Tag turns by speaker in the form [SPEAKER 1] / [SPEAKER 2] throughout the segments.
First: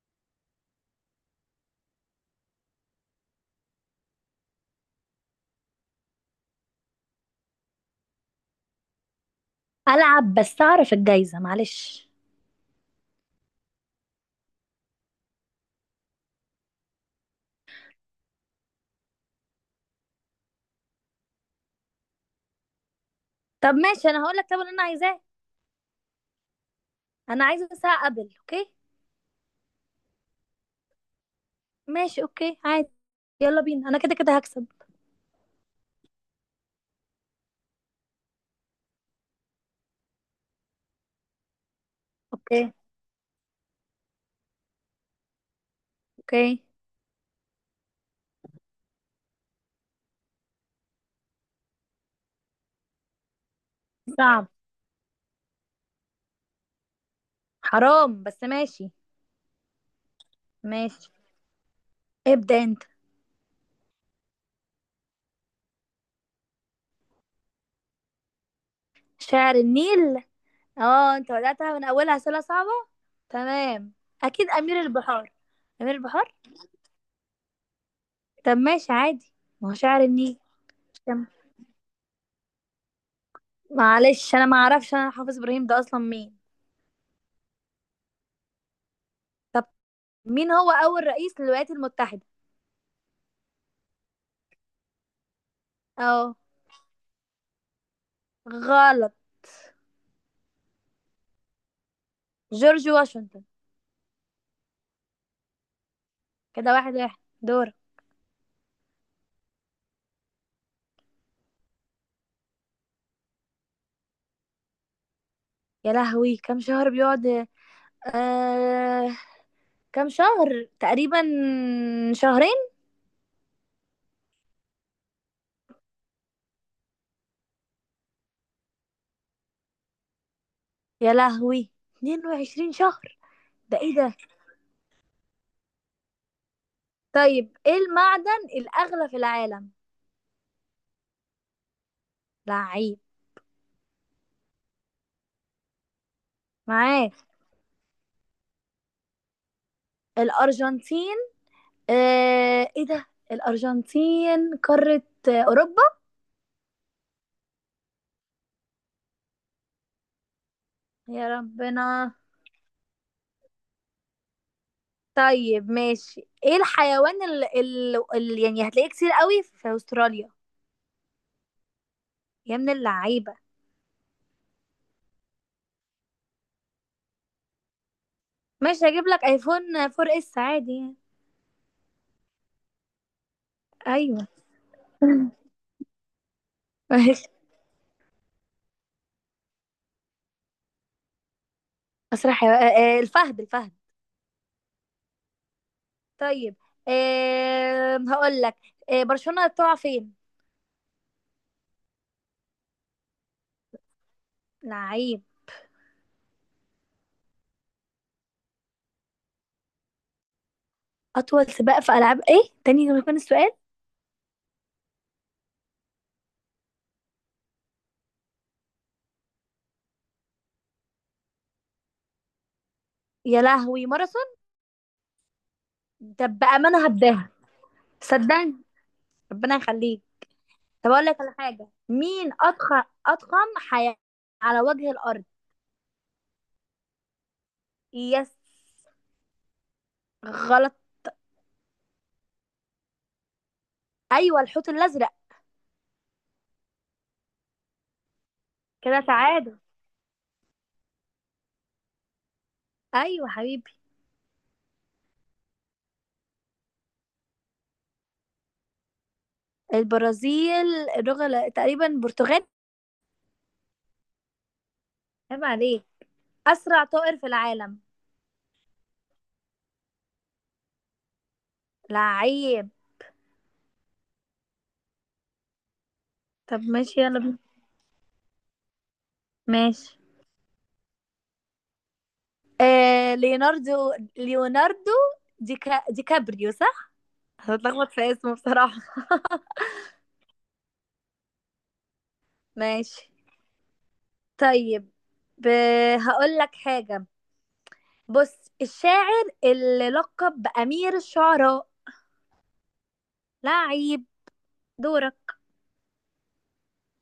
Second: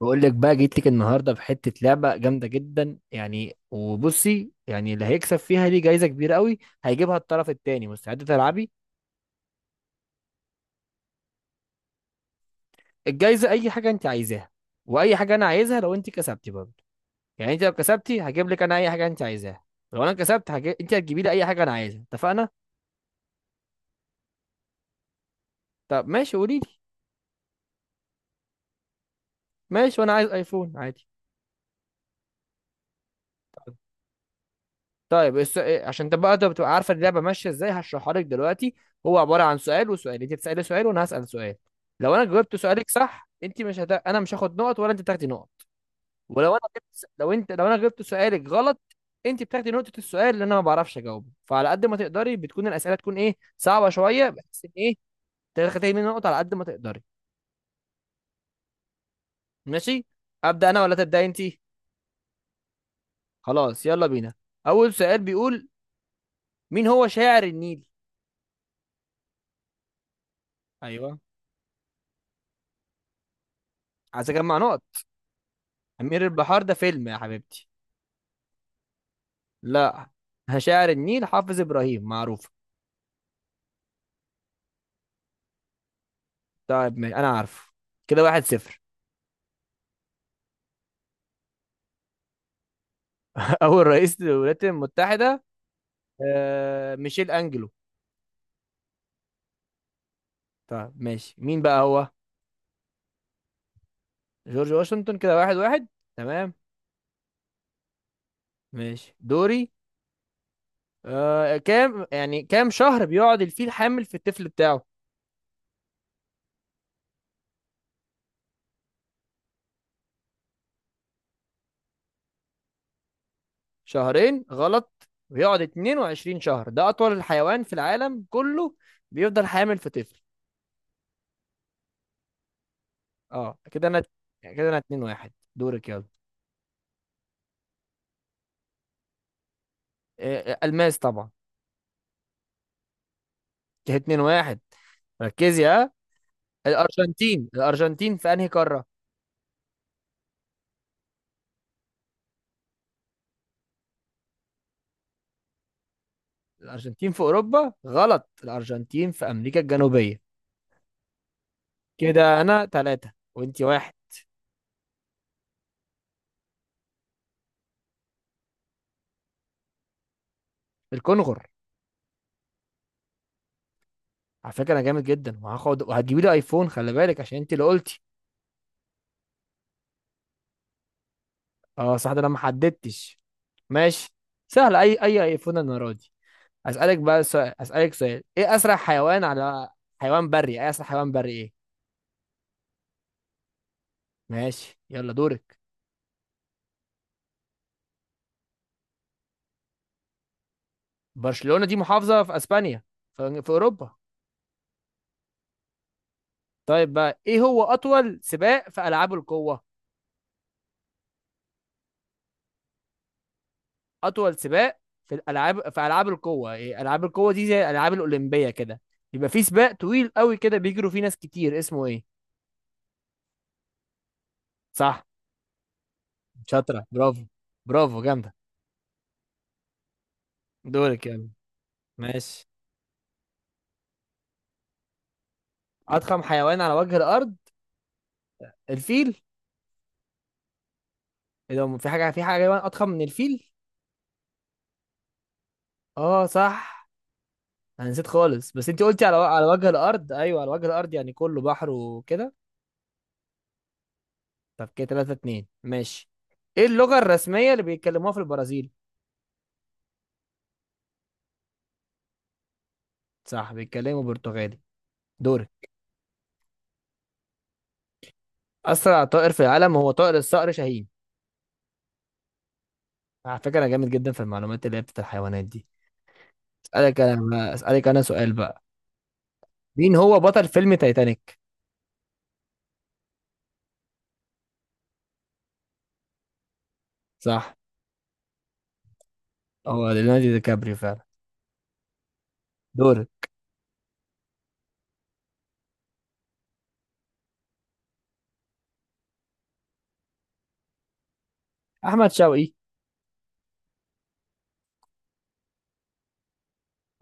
[SPEAKER 1] بقول لك بقى جيت لك النهارده بحته لعبه جامده جدا وبصي اللي هيكسب فيها ليه جايزه كبيره قوي هيجيبها الطرف التاني. مستعده تلعبي؟
[SPEAKER 2] العب بس اعرف الجايزه، معلش.
[SPEAKER 1] الجايزه اي حاجه انت عايزاها، واي حاجه انا عايزها لو انت كسبتي برضه. يعني انت لو كسبتي هجيب لك انا اي حاجه انت عايزاها، لو انا كسبت انت هتجيبي لي اي حاجه انا عايزها. اتفقنا؟
[SPEAKER 2] طب ماشي، انا هقول لك طب اللي انا عايزاه.
[SPEAKER 1] طب ماشي، قولي لي.
[SPEAKER 2] انا عايزه ساعه، قبل. اوكي.
[SPEAKER 1] ماشي، وانا عايز ايفون عادي.
[SPEAKER 2] ماشي، اوكي عادي. يلا بينا، انا كده كده هكسب.
[SPEAKER 1] طيب الس... إيه، عشان تبقى عارفه اللعبه ماشيه ازاي هشرحها لك دلوقتي. هو عباره عن سؤال وسؤال، انت تسالي سؤال وانا هسال سؤال. لو انا جاوبت
[SPEAKER 2] اوكي.
[SPEAKER 1] سؤالك صح، انت مش هت... انا مش هاخد نقط ولا انت بتاخدي نقط. ولو انا
[SPEAKER 2] اوكي.
[SPEAKER 1] جبت... س- لو انت لو انا جبت سؤالك غلط، انت بتاخدي نقطه. السؤال اللي انا ما بعرفش اجاوبه، فعلى قد ما تقدري بتكون الاسئله تكون ايه صعبه شويه،
[SPEAKER 2] صعب.
[SPEAKER 1] بحيث ان تاخدي مني نقط على قد ما تقدري.
[SPEAKER 2] حرام، بس ماشي.
[SPEAKER 1] ماشي. ابدا انا ولا
[SPEAKER 2] ماشي،
[SPEAKER 1] تبداي انت؟
[SPEAKER 2] ابدا انت.
[SPEAKER 1] خلاص يلا بينا. اول سؤال بيقول، مين هو شاعر النيل؟
[SPEAKER 2] شاعر النيل؟ اه،
[SPEAKER 1] ايوه،
[SPEAKER 2] انت بداتها من اولها اسئله صعبه. تمام.
[SPEAKER 1] عايز
[SPEAKER 2] اكيد
[SPEAKER 1] اجمع
[SPEAKER 2] امير
[SPEAKER 1] نقط.
[SPEAKER 2] البحار. امير
[SPEAKER 1] أمير
[SPEAKER 2] البحار.
[SPEAKER 1] البحار ده فيلم يا حبيبتي.
[SPEAKER 2] طب ماشي عادي. ما هو شاعر
[SPEAKER 1] لا،
[SPEAKER 2] النيل.
[SPEAKER 1] شاعر النيل
[SPEAKER 2] كم-
[SPEAKER 1] حافظ إبراهيم، معروف.
[SPEAKER 2] معلش انا ما اعرفش، انا حافظ ابراهيم ده اصلا مين؟
[SPEAKER 1] طيب ماشي، أنا عارفه. كده واحد صفر.
[SPEAKER 2] طب مين هو اول رئيس للولايات المتحده؟
[SPEAKER 1] أول رئيس للولايات المتحدة؟
[SPEAKER 2] اه.
[SPEAKER 1] آه، ميشيل أنجلو.
[SPEAKER 2] غلط.
[SPEAKER 1] طيب ماشي، مين بقى هو؟
[SPEAKER 2] جورج واشنطن.
[SPEAKER 1] جورج واشنطن. كده واحد واحد. تمام.
[SPEAKER 2] كده واحد واحد، دور.
[SPEAKER 1] ماشي دوري. كام، كام شهر بيقعد الفيل حامل في الطفل بتاعه؟
[SPEAKER 2] يا لهوي، كم شهر بيقعد؟ آه... كم شهر تقريبا؟ شهرين.
[SPEAKER 1] شهرين غلط، بيقعد 22 شهر، ده أطول الحيوان في العالم كله بيفضل حامل في طفل.
[SPEAKER 2] يا لهوي، 22 شهر!
[SPEAKER 1] اه،
[SPEAKER 2] ده
[SPEAKER 1] كده
[SPEAKER 2] ايه
[SPEAKER 1] أنا،
[SPEAKER 2] ده؟
[SPEAKER 1] كده أنا 2 واحد، دورك يلا.
[SPEAKER 2] طيب، ايه المعدن الأغلى في العالم؟
[SPEAKER 1] آه، الماس طبعا.
[SPEAKER 2] لعيب.
[SPEAKER 1] كده 2 1. ركزي ها.
[SPEAKER 2] معاك.
[SPEAKER 1] الارجنتين في انهي قاره؟
[SPEAKER 2] الأرجنتين. ايه ده؟ الأرجنتين قارة؟ أوروبا.
[SPEAKER 1] الارجنتين في اوروبا غلط، الارجنتين في امريكا الجنوبيه.
[SPEAKER 2] يا ربنا.
[SPEAKER 1] كده انا ثلاثة وانتي واحد.
[SPEAKER 2] طيب ماشي، ايه الحيوان اللي يعني هتلاقيه كتير قوي في أستراليا؟
[SPEAKER 1] الكونغر.
[SPEAKER 2] يا من اللعيبة.
[SPEAKER 1] على فكره انا جامد جدا، وهاخد وهتجيبي لي ايفون، خلي بالك عشان انت اللي قلتي.
[SPEAKER 2] ماشي، هجيب لك ايفون 4 اس عادي يعني.
[SPEAKER 1] اه صح، ده انا ما حددتش، ماشي.
[SPEAKER 2] ايوه.
[SPEAKER 1] سهل، اي ايفون انا راضي. اسالك
[SPEAKER 2] ماشي.
[SPEAKER 1] بقى سؤال، اسالك سؤال، ايه اسرع حيوان على، حيوان بري، ايه اسرع حيوان بري ايه؟
[SPEAKER 2] مسرح يا- آه، آه، الفهد الفهد.
[SPEAKER 1] ماشي يلا دورك.
[SPEAKER 2] طيب، هقول لك. برشلونة تقع فين؟
[SPEAKER 1] برشلونة دي محافظة في اسبانيا، في اوروبا.
[SPEAKER 2] لعيب.
[SPEAKER 1] طيب بقى، ايه هو اطول سباق في العاب القوة؟
[SPEAKER 2] اطول سباق في العاب ايه تاني لما يكون السؤال؟
[SPEAKER 1] اطول سباق في الالعاب في العاب القوة. إيه؟ العاب القوة دي زي الالعاب الاولمبية كده، يبقى في سباق طويل قوي كده بيجروا فيه ناس كتير، اسمه ايه؟
[SPEAKER 2] يا لهوي، ماراثون.
[SPEAKER 1] صح،
[SPEAKER 2] ده
[SPEAKER 1] شاطرة،
[SPEAKER 2] بامانه
[SPEAKER 1] برافو،
[SPEAKER 2] هبداها.
[SPEAKER 1] برافو جامدة.
[SPEAKER 2] صدقني. ربنا يخليك. طب اقول
[SPEAKER 1] دورك
[SPEAKER 2] لك
[SPEAKER 1] يلا.
[SPEAKER 2] على حاجه. مين
[SPEAKER 1] ماشي.
[SPEAKER 2] اضخم حيوان على وجه الارض؟
[SPEAKER 1] اضخم حيوان على وجه الارض؟
[SPEAKER 2] يس.
[SPEAKER 1] الفيل.
[SPEAKER 2] غلط.
[SPEAKER 1] إيه ده، في حاجه، في حاجه حيوان اضخم من الفيل؟
[SPEAKER 2] ايوه، الحوت الازرق.
[SPEAKER 1] اه صح، انا نسيت خالص، بس انت
[SPEAKER 2] كده
[SPEAKER 1] قلتي على
[SPEAKER 2] تعادل.
[SPEAKER 1] وجه الارض، ايوه على وجه الارض يعني كله بحر وكده.
[SPEAKER 2] ايوه حبيبي.
[SPEAKER 1] طب كده 3 2 ماشي. ايه اللغة الرسمية اللي بيتكلموها في البرازيل؟
[SPEAKER 2] البرازيل. تقريبا برتغال.
[SPEAKER 1] صح، بيتكلموا برتغالي.
[SPEAKER 2] عيب
[SPEAKER 1] دورك.
[SPEAKER 2] عليك. أسرع طائر في العالم؟
[SPEAKER 1] أسرع طائر في العالم هو طائر الصقر شاهين.
[SPEAKER 2] لعيب.
[SPEAKER 1] على فكرة أنا جامد جدا في المعلومات اللي هي بتاعت الحيوانات دي.
[SPEAKER 2] طب
[SPEAKER 1] أسألك
[SPEAKER 2] ماشي، يلا
[SPEAKER 1] أنا
[SPEAKER 2] بينا.
[SPEAKER 1] بقى، أسألك أنا سؤال بقى،
[SPEAKER 2] ماشي.
[SPEAKER 1] مين هو بطل فيلم تايتانيك؟
[SPEAKER 2] آه، ليوناردو. دي كابريو، صح؟
[SPEAKER 1] صح،
[SPEAKER 2] هتلخبط في اسمه بصراحة.
[SPEAKER 1] هو ليوناردو دي كابريو فعلا. دورك.
[SPEAKER 2] ماشي. طيب. ب... هقول لك حاجة. بص، الشاعر اللي لقب بأمير الشعراء.
[SPEAKER 1] أحمد شوقي.
[SPEAKER 2] لعيب. دورك.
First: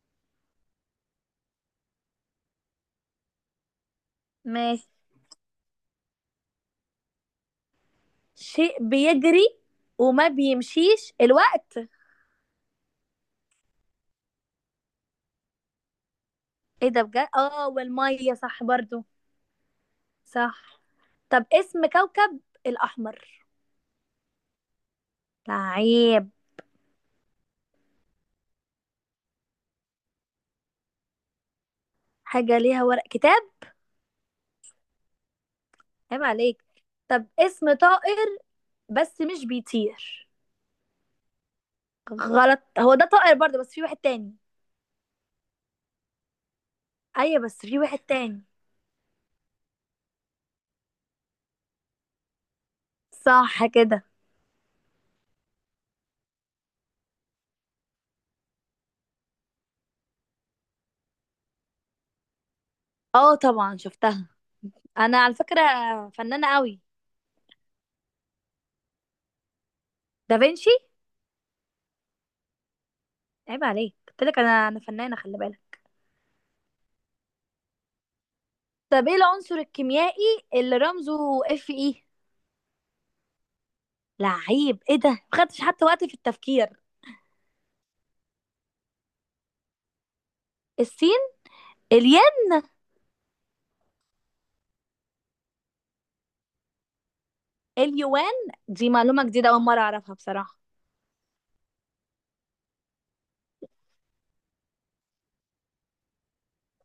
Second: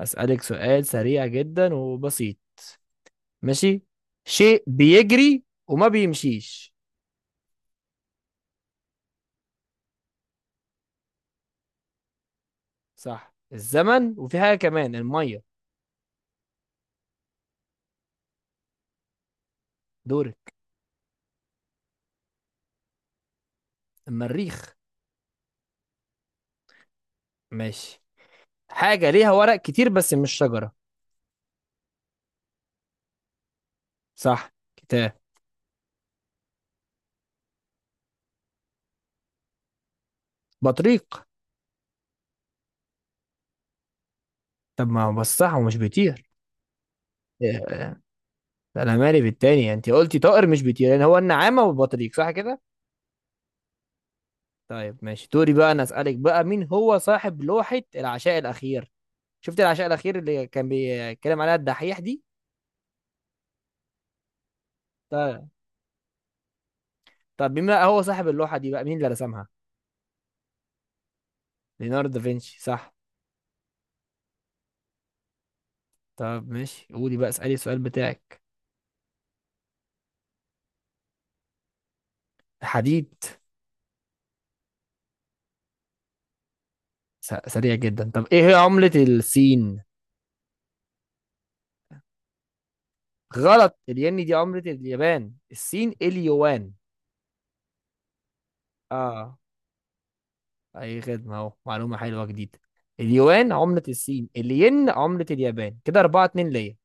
[SPEAKER 1] أسألك سؤال سريع جدا وبسيط. ماشي. شيء
[SPEAKER 2] ماشي.
[SPEAKER 1] بيجري وما بيمشيش.
[SPEAKER 2] شيء بيجري. وما بيمشيش الوقت.
[SPEAKER 1] صح الزمن، وفي حاجة كمان، المية.
[SPEAKER 2] ايه ده بجد! اه والمية صح برضو.
[SPEAKER 1] دورك.
[SPEAKER 2] صح. طب اسم كوكب الأحمر.
[SPEAKER 1] المريخ.
[SPEAKER 2] لعيب.
[SPEAKER 1] ماشي. حاجة ليها ورق كتير بس مش شجرة.
[SPEAKER 2] حاجة ليها ورق، كتاب.
[SPEAKER 1] صح، كتاب.
[SPEAKER 2] عيب عليك. طب اسم طائر بس مش بيطير.
[SPEAKER 1] بطريق.
[SPEAKER 2] غلط، هو ده طائر برضه، بس في واحد تاني.
[SPEAKER 1] طب ما هو بس صح، ومش بيطير.
[SPEAKER 2] أيوة بس في
[SPEAKER 1] إيه،
[SPEAKER 2] واحد تاني.
[SPEAKER 1] انا مالي بالتاني، انت قلتي طائر مش بيطير، يعني هو النعامة والبطريق، صح كده.
[SPEAKER 2] صح كده.
[SPEAKER 1] طيب ماشي دوري بقى، انا اسألك بقى، مين هو صاحب لوحة العشاء الأخير؟ شفت العشاء الأخير اللي كان بيتكلم عليها الدحيح دي؟
[SPEAKER 2] اه طبعا شفتها. أنا على
[SPEAKER 1] طيب.
[SPEAKER 2] فكرة فنانة قوي.
[SPEAKER 1] طب مين بقى هو صاحب اللوحة دي بقى، مين اللي رسمها؟
[SPEAKER 2] دافنشي.
[SPEAKER 1] ليوناردو دافنشي، صح.
[SPEAKER 2] عيب عليك، قلت لك أنا فنانة، خلي بالك.
[SPEAKER 1] طب ماشي، قولي بقى، اسألي السؤال بتاعك.
[SPEAKER 2] طب ايه العنصر الكيميائي اللي رمزه اف اي؟
[SPEAKER 1] حديد.
[SPEAKER 2] لعيب، ايه ده، ما خدتش حتى وقت في التفكير.
[SPEAKER 1] سريع جدا. طب ايه هي عملة الصين؟
[SPEAKER 2] السين الياء.
[SPEAKER 1] غلط، الين دي عملة اليابان، الصين اليوان.
[SPEAKER 2] اليوان. دي معلومة
[SPEAKER 1] اه،
[SPEAKER 2] جديدة، أول مرة أعرفها بصراحة.
[SPEAKER 1] اي خدمة، اهو معلومة حلوة جديدة. اليوان عملة الصين، الين عملة اليابان. كده 4 2 ليا.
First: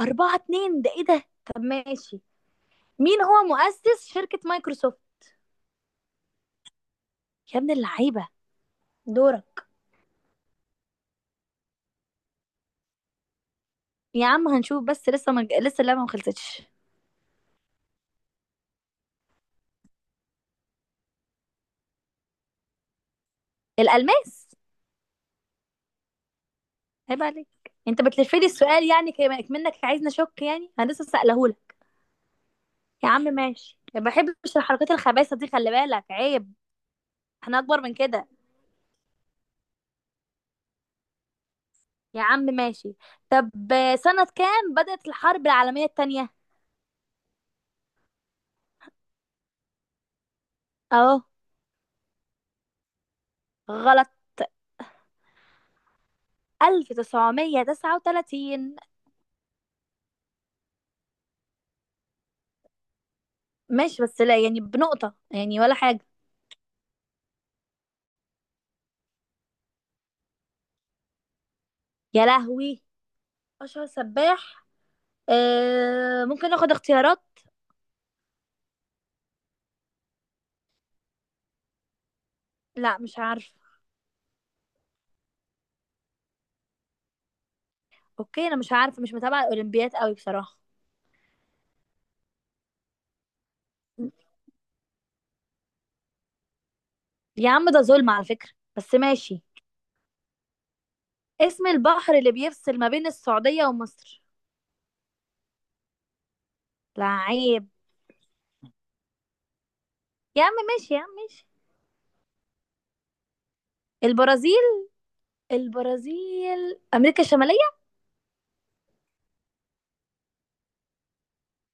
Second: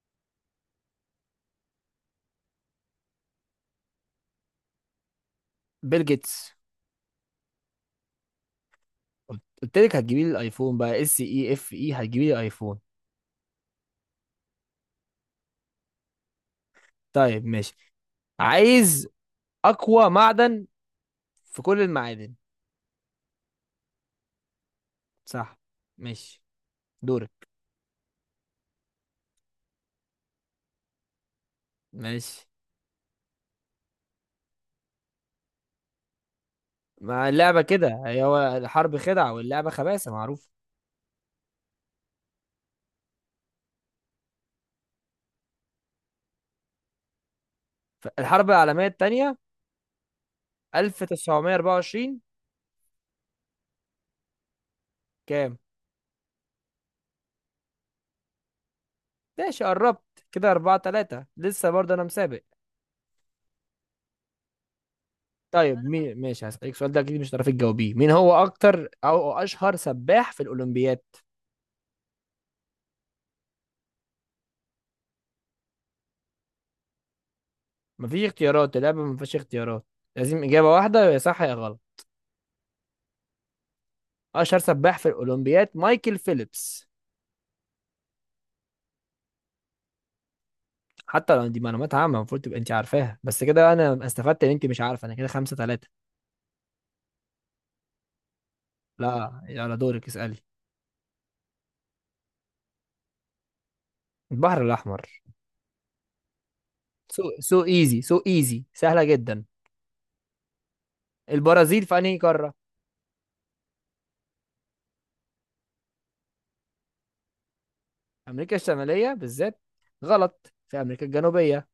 [SPEAKER 2] أربعة اتنين، ده إيه ده؟ طب ماشي، مين هو مؤسس شركة مايكروسوفت؟
[SPEAKER 1] بيل جيتس.
[SPEAKER 2] يا ابن اللعيبة.
[SPEAKER 1] قلت
[SPEAKER 2] دورك.
[SPEAKER 1] قلت لك هتجيبي لي الايفون بقى اس اي اف اي، هتجيبي لي ايفون.
[SPEAKER 2] يا عم هنشوف، بس لسه، ما لسه اللعبة ما خلصتش.
[SPEAKER 1] طيب ماشي. عايز اقوى معدن في كل المعادن.
[SPEAKER 2] الألماس.
[SPEAKER 1] صح. ماشي.
[SPEAKER 2] عيب عليك،
[SPEAKER 1] دورك.
[SPEAKER 2] أنت بتلفلي السؤال يعني، منك عايزني أشك يعني، أنا لسه سألهولك.
[SPEAKER 1] ماشي.
[SPEAKER 2] يا عم ماشي، ما بحبش الحركات الخبيثة دي، خلي بالك عيب.
[SPEAKER 1] مع
[SPEAKER 2] احنا
[SPEAKER 1] اللعبة
[SPEAKER 2] أكبر من
[SPEAKER 1] كده، هي
[SPEAKER 2] كده.
[SPEAKER 1] هو الحرب خدعة واللعبة خباثة، معروف.
[SPEAKER 2] يا عم ماشي. طب، سنة كام بدأت الحرب العالمية التانية؟
[SPEAKER 1] الحرب العالمية التانية
[SPEAKER 2] أهو.
[SPEAKER 1] 1924.
[SPEAKER 2] غلط.
[SPEAKER 1] كام؟
[SPEAKER 2] 1939.
[SPEAKER 1] ماشي، قربت كده، أربعة تلاتة، لسه برضه أنا مسابق.
[SPEAKER 2] ماشي، بس لا يعني بنقطة يعني ولا
[SPEAKER 1] طيب
[SPEAKER 2] حاجة.
[SPEAKER 1] مين، ماشي هسألك السؤال ده، أكيد مش هتعرفي تجاوبيه، مين هو أكتر أو أشهر سباح في الأولمبياد؟
[SPEAKER 2] يا لهوي، أشهر سباح. آه، ممكن اخد اختيارات؟
[SPEAKER 1] مفيش اختيارات، اللعبة مفيش اختيارات، لازم إجابة واحدة، يا صح يا غلط.
[SPEAKER 2] لا، مش عارفة.
[SPEAKER 1] أشهر سباح في الأولمبياد مايكل فيليبس.
[SPEAKER 2] اوكي، انا مش عارفة، مش متابعة الاولمبياد قوي بصراحة.
[SPEAKER 1] حتى لو دي معلومات عامة المفروض تبقى أنت عارفاها، بس كده أنا استفدت إن أنت مش عارفة، أنا كده خمسة تلاتة.
[SPEAKER 2] يا عم ده ظلم على فكرة، بس
[SPEAKER 1] لا
[SPEAKER 2] ماشي.
[SPEAKER 1] يلا دورك اسألي.
[SPEAKER 2] اسم البحر اللي بيفصل ما بين السعودية ومصر.
[SPEAKER 1] البحر الأحمر. سو، سو
[SPEAKER 2] لعيب.
[SPEAKER 1] إيزي، سو إيزي، سهلة جدا.
[SPEAKER 2] يا عم ماشي، يا عم ماشي.
[SPEAKER 1] البرازيل في أنهي قارة؟
[SPEAKER 2] البرازيل. البرازيل أمريكا الشمالية.
[SPEAKER 1] امريكا الشماليه بالذات؟ غلط، في امريكا الجنوبيه،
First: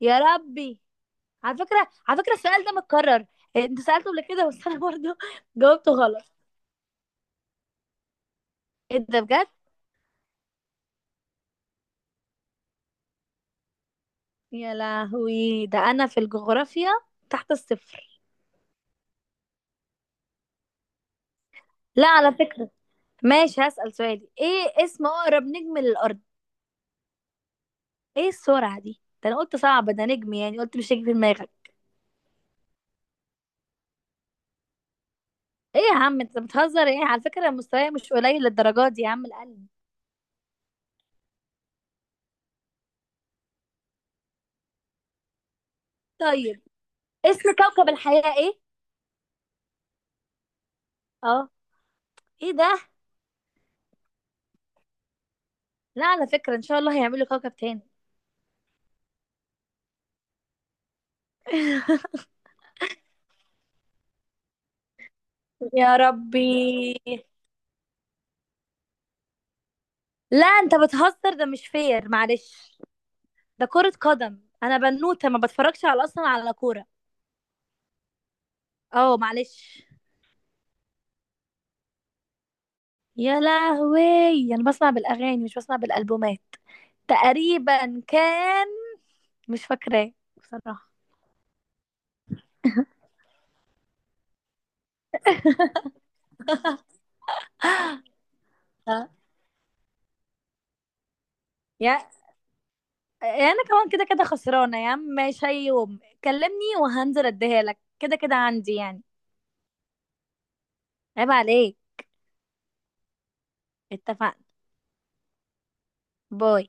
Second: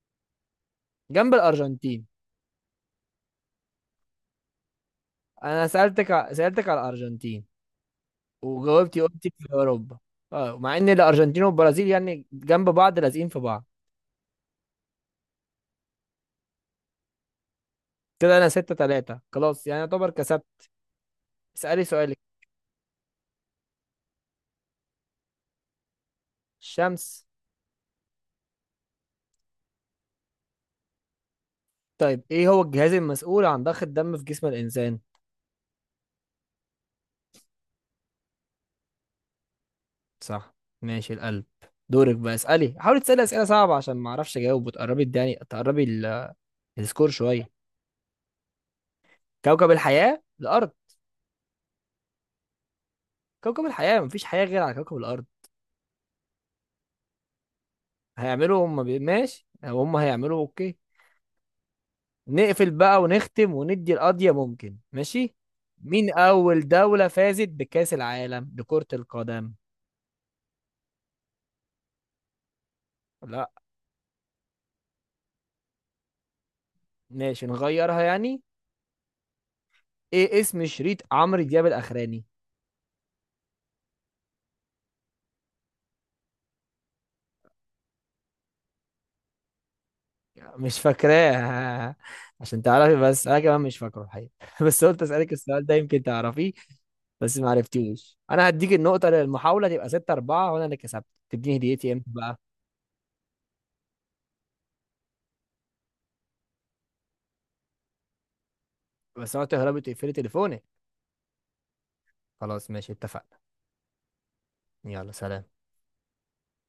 [SPEAKER 2] يا ربي.
[SPEAKER 1] جنب
[SPEAKER 2] على فكرة
[SPEAKER 1] الارجنتين.
[SPEAKER 2] على فكرة السؤال ده متكرر، انت سألته قبل كده، بس انا برضو
[SPEAKER 1] انا
[SPEAKER 2] جاوبته غلط.
[SPEAKER 1] سالتك على الارجنتين، وجاوبتي
[SPEAKER 2] ايه ده
[SPEAKER 1] قلتي
[SPEAKER 2] بجد.
[SPEAKER 1] في اوروبا. اه، مع ان الارجنتين والبرازيل يعني جنب بعض، لازقين في بعض.
[SPEAKER 2] يا لهوي، ده انا في الجغرافيا تحت الصفر.
[SPEAKER 1] كده انا ستة تلاتة، خلاص يعني يعتبر كسبت. اسالي
[SPEAKER 2] لا
[SPEAKER 1] سؤالك.
[SPEAKER 2] على فكرة. ماشي، هسأل سؤالي. ايه اسم اقرب نجم للارض؟
[SPEAKER 1] الشمس.
[SPEAKER 2] ايه السرعة دي، ده انا قلت صعب، ده نجم يعني، قلت مش هيجي في دماغك.
[SPEAKER 1] طيب ايه هو الجهاز المسؤول عن ضخ الدم في جسم الانسان؟
[SPEAKER 2] ايه يا عم، انت بتهزر ايه، على فكرة مستواي مش قليل للدرجات دي يا عم. القلب.
[SPEAKER 1] صح، ماشي، القلب. دورك بقى، اسالي، حاولي تسالي اسئله صعبه عشان ما اعرفش اجاوب، وتقربي الداني، تقربي
[SPEAKER 2] طيب
[SPEAKER 1] السكور شويه.
[SPEAKER 2] اسم كوكب الحياة ايه؟
[SPEAKER 1] كوكب الحياه الارض.
[SPEAKER 2] اه. ايه ده.
[SPEAKER 1] كوكب الحياة مفيش حياة غير على كوكب الأرض.
[SPEAKER 2] لا على فكرة، ان شاء الله هيعملوا كوكب تاني.
[SPEAKER 1] هيعملوا ماشي، هم هيعملوا أوكي. نقفل بقى ونختم وندي القضية، ممكن؟ ماشي.
[SPEAKER 2] يا
[SPEAKER 1] مين
[SPEAKER 2] ربي.
[SPEAKER 1] أول دولة فازت بكأس العالم لكرة القدم؟
[SPEAKER 2] لا انت بتهزر، ده مش فير معلش،
[SPEAKER 1] لا
[SPEAKER 2] ده كرة قدم، انا بنوتة ما بتفرجش على اصلا على كورة.
[SPEAKER 1] ماشي، نغيرها يعني.
[SPEAKER 2] اه معلش.
[SPEAKER 1] إيه اسم شريط عمرو دياب الأخراني؟
[SPEAKER 2] يا لهوي، انا بسمع بالاغاني، مش بسمع بالالبومات. تقريبا كان. مش فاكراه
[SPEAKER 1] مش
[SPEAKER 2] بصراحة.
[SPEAKER 1] فاكراه؟ عشان تعرفي بس، أنا كمان مش فاكره الحقيقة. بس قلت أسألك السؤال ده يمكن تعرفيه، بس ما عرفتيهوش. أنا هديك
[SPEAKER 2] آه.
[SPEAKER 1] النقطة للمحاولة تبقى 6 4، وأنا اللي كسبت. تديني هديتي إمتى
[SPEAKER 2] يا،
[SPEAKER 1] بقى؟
[SPEAKER 2] انا كمان كده كده خسرانة يا عم. ماشي، أي يوم كلمني وهنزل اديها لك، كده كده عندي يعني.
[SPEAKER 1] بس أنا قلت لهربت تقفلي تليفونك.
[SPEAKER 2] عيب عليك.
[SPEAKER 1] خلاص ماشي، اتفقنا.
[SPEAKER 2] اتفقنا.
[SPEAKER 1] يلا، سلام.
[SPEAKER 2] باي.